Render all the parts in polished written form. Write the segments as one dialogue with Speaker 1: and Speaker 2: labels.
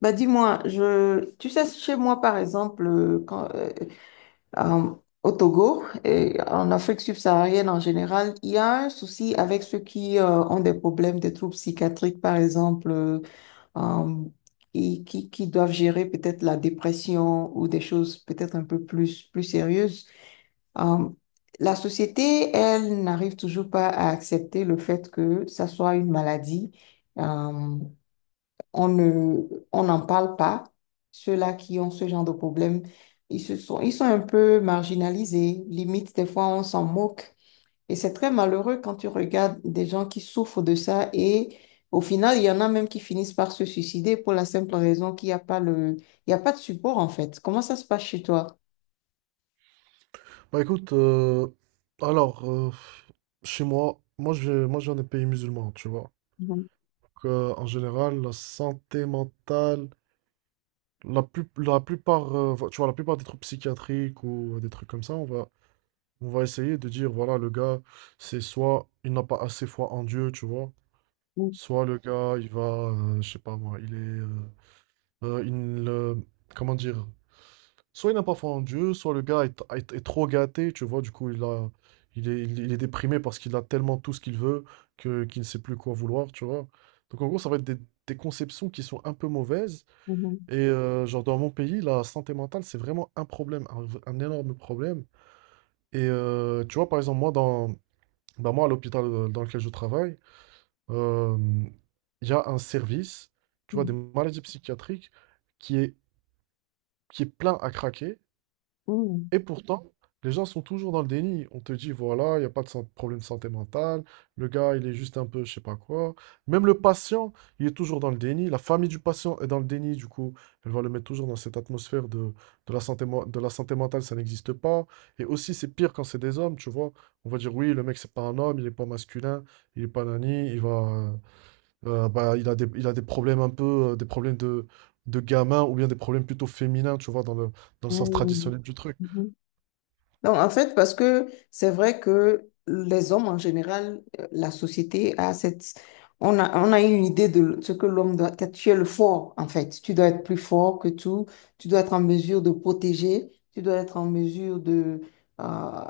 Speaker 1: Bah dis-moi, tu sais, chez moi par exemple, euh, au Togo et en Afrique subsaharienne en général, il y a un souci avec ceux qui ont des problèmes, des troubles psychiatriques par exemple, euh, et qui doivent gérer peut-être la dépression ou des choses peut-être un peu plus sérieuses. Euh, la société, elle, n'arrive toujours pas à accepter le fait que ça soit une maladie. Euh, on n'en parle pas. Ceux-là qui ont ce genre de problème, ils sont un peu marginalisés. Limite, des fois, on s'en moque. Et c'est très malheureux quand tu regardes des gens qui souffrent de ça et au final, il y en a même qui finissent par se suicider pour la simple raison qu'il n'y a pas le, il y a pas de support en fait. Comment ça se passe chez toi?
Speaker 2: Bah écoute, alors, chez moi, moi je viens des pays musulmans, tu vois.
Speaker 1: Mhm,
Speaker 2: Donc, en général, la santé mentale, la plupart, tu vois, la plupart des troubles psychiatriques ou des trucs comme ça, on va essayer de dire, voilà, le gars, c'est soit il n'a pas assez foi en Dieu, tu vois,
Speaker 1: mhm,
Speaker 2: soit le gars, il va, je sais pas moi, euh, il, euh, comment dire, soit il n'a pas foi en Dieu, soit le gars est, est trop gâté, tu vois, du coup, il est déprimé parce qu'il a tellement tout ce qu'il veut qu'il ne sait plus quoi vouloir, tu vois. Donc, en gros, ça va être des, conceptions qui sont un peu mauvaises.
Speaker 1: mhm,
Speaker 2: Et genre, dans mon pays, la santé mentale, c'est vraiment un problème, un énorme problème. Et tu vois, par exemple, moi, bah, moi à l'hôpital dans lequel je travaille, euh, il y a un service, tu vois, des maladies psychiatriques qui est, qui est plein à craquer.
Speaker 1: mhm,
Speaker 2: Et pourtant, les gens sont toujours dans le déni. On te dit, voilà, il n'y a pas de problème de santé mentale, le gars, il est juste un peu, je sais pas quoi. Même le patient, il est toujours dans le déni. La famille du patient est dans le déni, du coup, elle va le mettre toujours dans cette atmosphère de, la de la santé mentale, ça n'existe pas. Et aussi, c'est pire quand c'est des hommes, tu vois. On va dire, oui, le mec, c'est pas un homme, il est pas masculin, il est pas nani, bah, il a des problèmes un peu, des problèmes de, gamin ou bien des problèmes plutôt féminins, tu vois, dans le
Speaker 1: mhm,
Speaker 2: sens
Speaker 1: mhm,
Speaker 2: traditionnel du truc.
Speaker 1: mhm. Donc, en fait, parce que c'est vrai que les hommes en général, la société a cette... On a une idée de ce que l'homme doit être. Tu es le fort, en fait. Tu dois être plus fort que tout. Tu dois être en mesure de protéger. Tu dois être en mesure euh,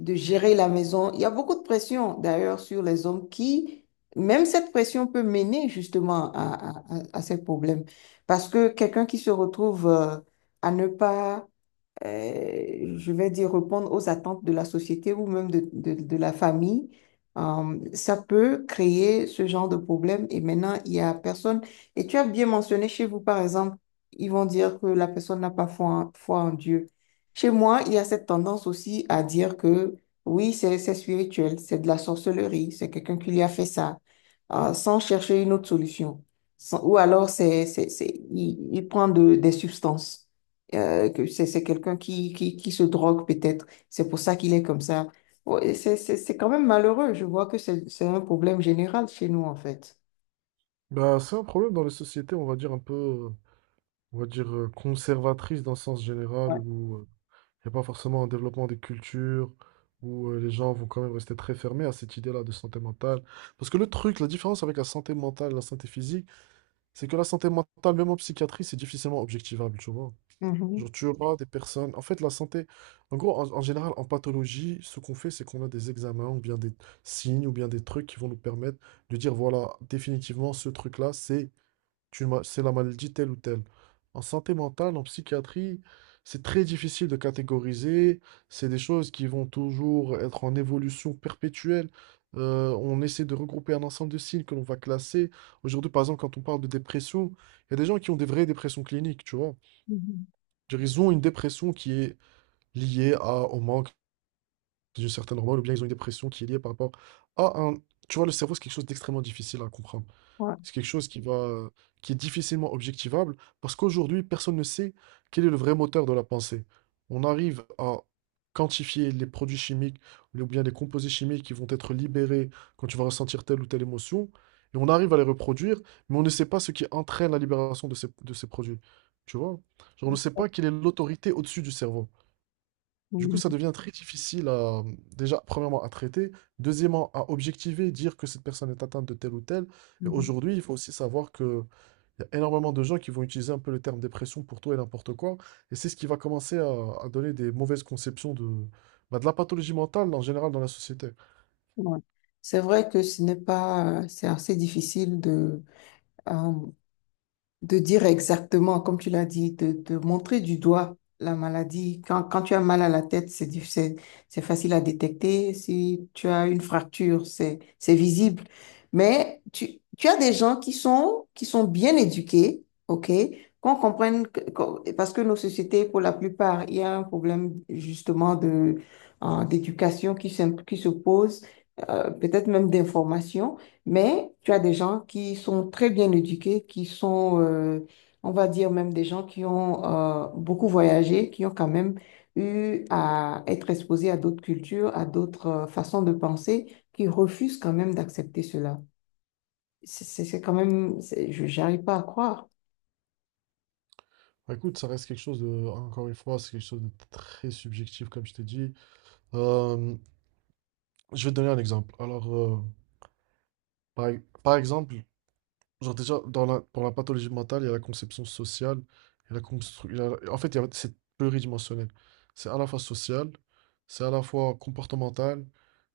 Speaker 1: de gérer la maison. Il y a beaucoup de pression, d'ailleurs, sur les hommes qui, même cette pression peut mener justement à ces problèmes. Parce que quelqu'un qui se retrouve, à ne pas je vais dire, répondre aux attentes de la société ou même de la famille, ça peut créer ce genre de problème et maintenant, il y a personne. Et tu as bien mentionné chez vous, par exemple, ils vont dire que la personne n'a pas foi en Dieu. Chez moi, il y a cette tendance aussi à dire que oui, c'est spirituel, c'est de la sorcellerie, c'est quelqu'un qui lui a fait ça, sans chercher une autre solution. Ou alors, il prend des substances que c'est quelqu'un qui se drogue peut-être. C'est pour ça qu'il est comme ça. Ouais, c'est quand même malheureux. Je vois que c'est un problème général chez nous, en fait.
Speaker 2: Bah, c'est un problème dans les sociétés, on va dire conservatrices dans le sens général,
Speaker 1: Ouais.
Speaker 2: où il n'y a pas forcément un développement des cultures, où les gens vont quand même rester très fermés à cette idée-là de santé mentale. Parce que le truc, la différence avec la santé mentale et la santé physique, c'est que la santé mentale, même en psychiatrie, c'est difficilement objectivable, tu vois.
Speaker 1: Mhm.
Speaker 2: Genre, tu auras des personnes. En fait, la santé, en gros, en général, en pathologie, ce qu'on fait, c'est qu'on a des examens ou bien des signes ou bien des trucs qui vont nous permettre de dire, voilà, définitivement, ce truc-là, c'est la maladie telle ou telle. En santé mentale, en psychiatrie, c'est très difficile de catégoriser. C'est des choses qui vont toujours être en évolution perpétuelle. On essaie de regrouper un ensemble de signes que l'on va classer. Aujourd'hui, par exemple, quand on parle de dépression, il y a des gens qui ont des vraies dépressions cliniques, tu vois.
Speaker 1: Mhm.
Speaker 2: Je veux dire, ils ont une dépression qui est liée au manque d'une certaine hormone, ou bien ils ont une dépression qui est liée par rapport à un... Tu vois, le cerveau, c'est quelque chose d'extrêmement difficile à comprendre.
Speaker 1: Ouais.
Speaker 2: C'est quelque chose qui est difficilement objectivable parce qu'aujourd'hui, personne ne sait quel est le vrai moteur de la pensée. On arrive à quantifier les produits chimiques ou bien les composés chimiques qui vont être libérés quand tu vas ressentir telle ou telle émotion et on arrive à les reproduire, mais on ne sait pas ce qui entraîne la libération de ces produits. Tu vois? Genre, on ne sait pas quelle est l'autorité au-dessus du cerveau. Du coup,
Speaker 1: Mhm.
Speaker 2: ça devient très difficile déjà, premièrement, à traiter, deuxièmement, à objectiver, dire que cette personne est atteinte de tel ou tel. Et
Speaker 1: Mhm.
Speaker 2: aujourd'hui, il faut aussi savoir qu'il y a énormément de gens qui vont utiliser un peu le terme dépression pour tout et n'importe quoi. Et c'est ce qui va commencer à, donner des mauvaises conceptions de, bah, de la pathologie mentale en général dans la société.
Speaker 1: Ouais. C'est vrai que ce n'est pas, c'est assez difficile euh, de dire exactement, comme tu l'as dit, de montrer du doigt la maladie. Quand tu as mal à la tête, c'est facile à détecter. Si tu as une fracture, c'est visible. Mais tu as des gens qui sont bien éduqués, OK? Qu'on comprenne, parce que nos sociétés, pour la plupart, il y a un problème justement de, d'éducation qui se pose, peut-être même d'information. Mais tu as des gens qui sont très bien éduqués, qui sont, on va dire même des gens qui ont beaucoup voyagé, qui ont quand même eu à être exposés à d'autres cultures, à d'autres façons de penser, qui refusent quand même d'accepter cela. C'est quand même, c'est- Je n'arrive pas à croire.
Speaker 2: Bah, écoute, ça reste quelque chose encore une fois, c'est quelque chose de très subjectif, comme je t'ai dit. Euh, Je vais te donner un exemple. Alors, par, par exemple, genre déjà, pour la pathologie mentale, il y a la conception sociale, il y a la constru- il y a- en fait, c'est pluridimensionnel. C'est à la fois social, c'est à la fois comportemental,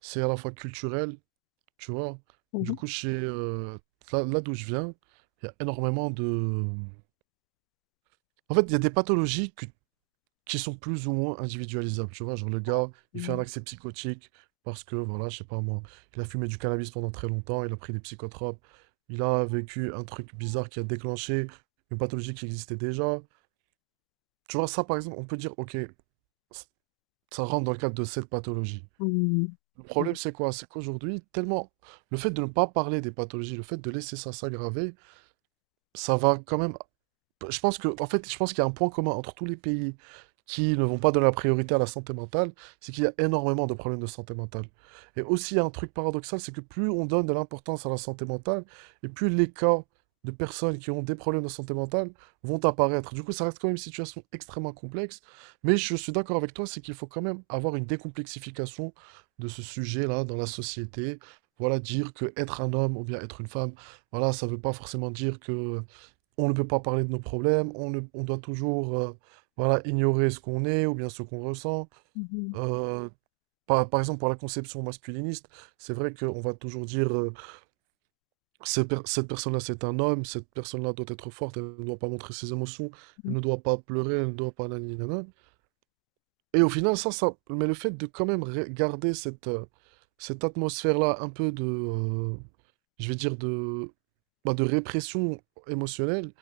Speaker 2: c'est à la fois culturel, tu vois. Du coup, là, d'où je viens, il y a énormément de... En fait, il y a des pathologies que qui sont plus ou moins individualisables, tu vois. Genre, le gars, il fait un
Speaker 1: Mhm.
Speaker 2: accès psychotique parce que, voilà, je sais pas moi, il a fumé du cannabis pendant très longtemps, il a pris des psychotropes, il a vécu un truc bizarre qui a déclenché une pathologie qui existait déjà. Tu vois, ça, par exemple, on peut dire, ok, ça rentre dans le cadre de cette pathologie.
Speaker 1: Mhm.
Speaker 2: Le problème, c'est quoi? C'est qu'aujourd'hui, tellement le fait de ne pas parler des pathologies, le fait de laisser ça s'aggraver, ça va quand même en fait, je pense qu'il y a un point commun entre tous les pays qui ne vont pas donner la priorité à la santé mentale, c'est qu'il y a énormément de problèmes de santé mentale. Et aussi, il y a un truc paradoxal, c'est que plus on donne de l'importance à la santé mentale, et plus les cas de personnes qui ont des problèmes de santé mentale vont apparaître. Du coup, ça reste quand même une situation extrêmement complexe, mais je suis d'accord avec toi, c'est qu'il faut quand même avoir une décomplexification de ce sujet-là dans la société. Voilà, dire que être un homme ou bien être une femme, voilà, ça ne veut pas forcément dire que on ne peut pas parler de nos problèmes, on ne- on doit toujours voilà, ignorer ce qu'on est ou bien ce qu'on ressent. Euh, par exemple, pour la conception masculiniste, c'est vrai qu'on va toujours dire cette personne-là, c'est un homme, cette personne-là doit être forte, elle ne doit pas montrer ses émotions, elle ne doit pas pleurer, elle ne doit pas... nanani, nanana. Et au final, ça... Mais le fait de quand même garder cette atmosphère-là un peu de... je vais dire de... bah, de répression émotionnelle,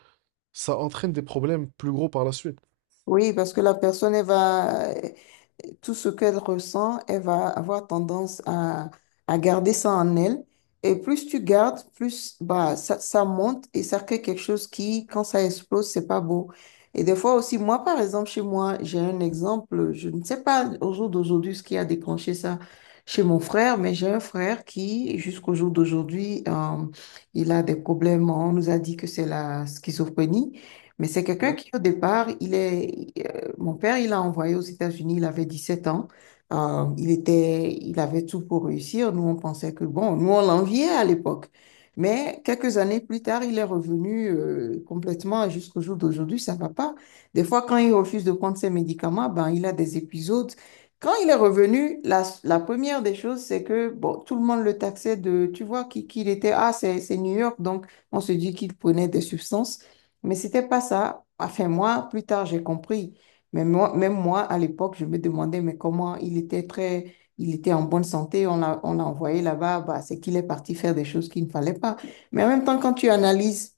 Speaker 2: ça entraîne des problèmes plus gros par la suite.
Speaker 1: Oui, parce que la personne, elle va, tout ce qu'elle ressent, elle va avoir tendance à garder ça en elle. Et plus tu gardes, plus bah, ça monte et ça crée quelque chose qui, quand ça explose, c'est pas beau. Et des fois aussi, moi, par exemple, chez moi, j'ai un exemple, je ne sais pas au jour d'aujourd'hui ce qui a déclenché ça chez mon frère, mais j'ai un frère qui, jusqu'au jour d'aujourd'hui, il a des problèmes. On nous a dit que c'est la schizophrénie. Mais c'est quelqu'un
Speaker 2: Ouais.
Speaker 1: qui, au départ, mon père, il l'a envoyé aux États-Unis, il avait 17 ans. Il il avait tout pour réussir. Nous, on pensait que, bon, nous, on l'enviait à l'époque. Mais quelques années plus tard, il est revenu complètement et jusqu'au jour d'aujourd'hui, ça va pas. Des fois, quand il refuse de prendre ses médicaments, ben, il a des épisodes. Quand il est revenu, la première des choses, c'est que, bon, tout le monde le taxait de, tu vois, qui il était, ah, c'est New York, donc on se dit qu'il prenait des substances. Mais c'était pas ça. Enfin, moi, plus tard, j'ai compris. Mais moi, même moi, à l'époque, je me demandais, mais comment il était très, il était en bonne santé, on l'a envoyé là-bas, bah, c'est qu'il est parti faire des choses qu'il ne fallait pas. Mais en même temps, quand tu analyses,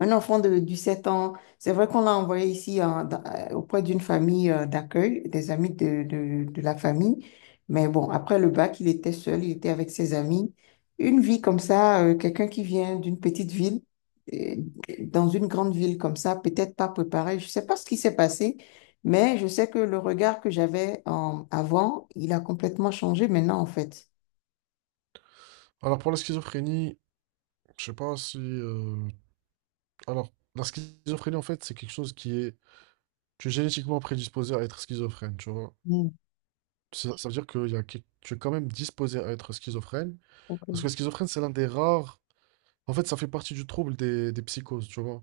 Speaker 1: un enfant de 17 ans, c'est vrai qu'on l'a envoyé ici hein, auprès d'une famille d'accueil, des amis de la famille. Mais bon, après le bac, il était seul, il était avec ses amis. Une vie comme ça, quelqu'un qui vient d'une petite ville, euh, dans une grande ville comme ça, peut-être pas préparé. Je sais pas ce qui s'est passé, mais je sais que le regard que j'avais avant, il a complètement changé maintenant, en fait.
Speaker 2: Alors pour la schizophrénie, je sais pas si... Alors, la schizophrénie, en fait, c'est quelque chose qui est... Tu es génétiquement prédisposé à être schizophrène, tu vois.
Speaker 1: Hmm,
Speaker 2: Ça veut dire que y a... tu es quand même disposé à être schizophrène.
Speaker 1: ok,
Speaker 2: Parce que la schizophrène, c'est l'un des rares... En fait, ça fait partie du trouble des, psychoses, tu vois.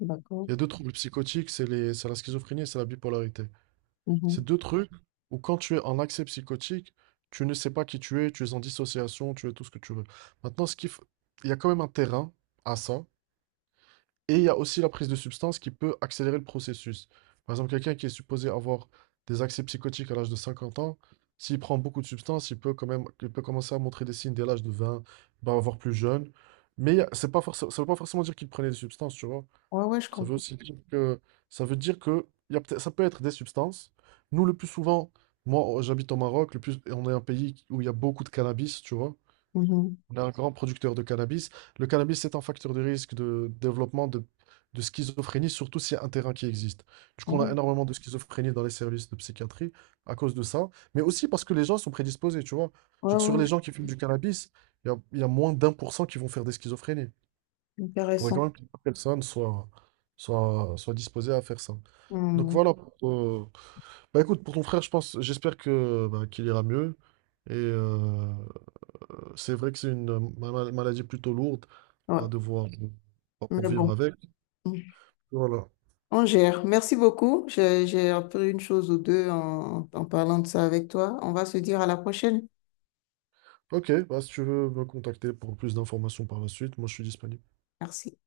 Speaker 1: d'accord.
Speaker 2: Il y a deux troubles psychotiques, c'est la schizophrénie et c'est la bipolarité.
Speaker 1: Mhm.
Speaker 2: C'est deux trucs où quand tu es en accès psychotique, tu ne sais pas qui tu es en dissociation, tu es tout ce que tu veux. Maintenant, il y a quand même un terrain à ça. Et il y a aussi la prise de substances qui peut accélérer le processus. Par exemple, quelqu'un qui est supposé avoir des accès psychotiques à l'âge de 50 ans, s'il prend beaucoup de substances, il peut commencer à montrer des signes dès l'âge de 20, bah, voire plus jeune. Mais c'est pas forcément, ça veut pas forcément dire qu'il prenait des substances, tu vois.
Speaker 1: Ouais, ouais, je
Speaker 2: Ça veut
Speaker 1: comprends.
Speaker 2: aussi dire que, Ça veut dire que il y a ça peut être des substances. Nous, le plus souvent, moi, j'habite au Maroc, le plus, et on est un pays où il y a beaucoup de cannabis, tu vois.
Speaker 1: Mhm.
Speaker 2: On est un grand producteur de cannabis. Le cannabis, est un facteur de risque de développement de, schizophrénie, surtout s'il y a un terrain qui existe. Du coup, on
Speaker 1: Ouais.
Speaker 2: a énormément de schizophrénie dans les services de psychiatrie à cause de ça, mais aussi parce que les gens sont prédisposés, tu vois.
Speaker 1: Ouais,
Speaker 2: Genre, sur les
Speaker 1: ouais.
Speaker 2: gens qui fument du cannabis, il y a moins d'1% qui vont faire des schizophrénies. Il faudrait
Speaker 1: Intéressant.
Speaker 2: quand même que les personnes soient, soient disposées à faire ça. Donc
Speaker 1: Hmm.
Speaker 2: voilà. Bah écoute, pour ton frère, j'espère que bah, qu'il ira mieux. Et, c'est vrai que c'est une maladie plutôt lourde à
Speaker 1: Ouais.
Speaker 2: devoir pour
Speaker 1: Mais
Speaker 2: vivre
Speaker 1: bon,
Speaker 2: avec.
Speaker 1: hmm.
Speaker 2: Voilà.
Speaker 1: On gère. Merci beaucoup. J'ai appris une chose ou deux en en parlant de ça avec toi. On va se dire à la prochaine.
Speaker 2: Ok, bah, si tu veux me contacter pour plus d'informations par la suite, moi je suis disponible.
Speaker 1: Merci.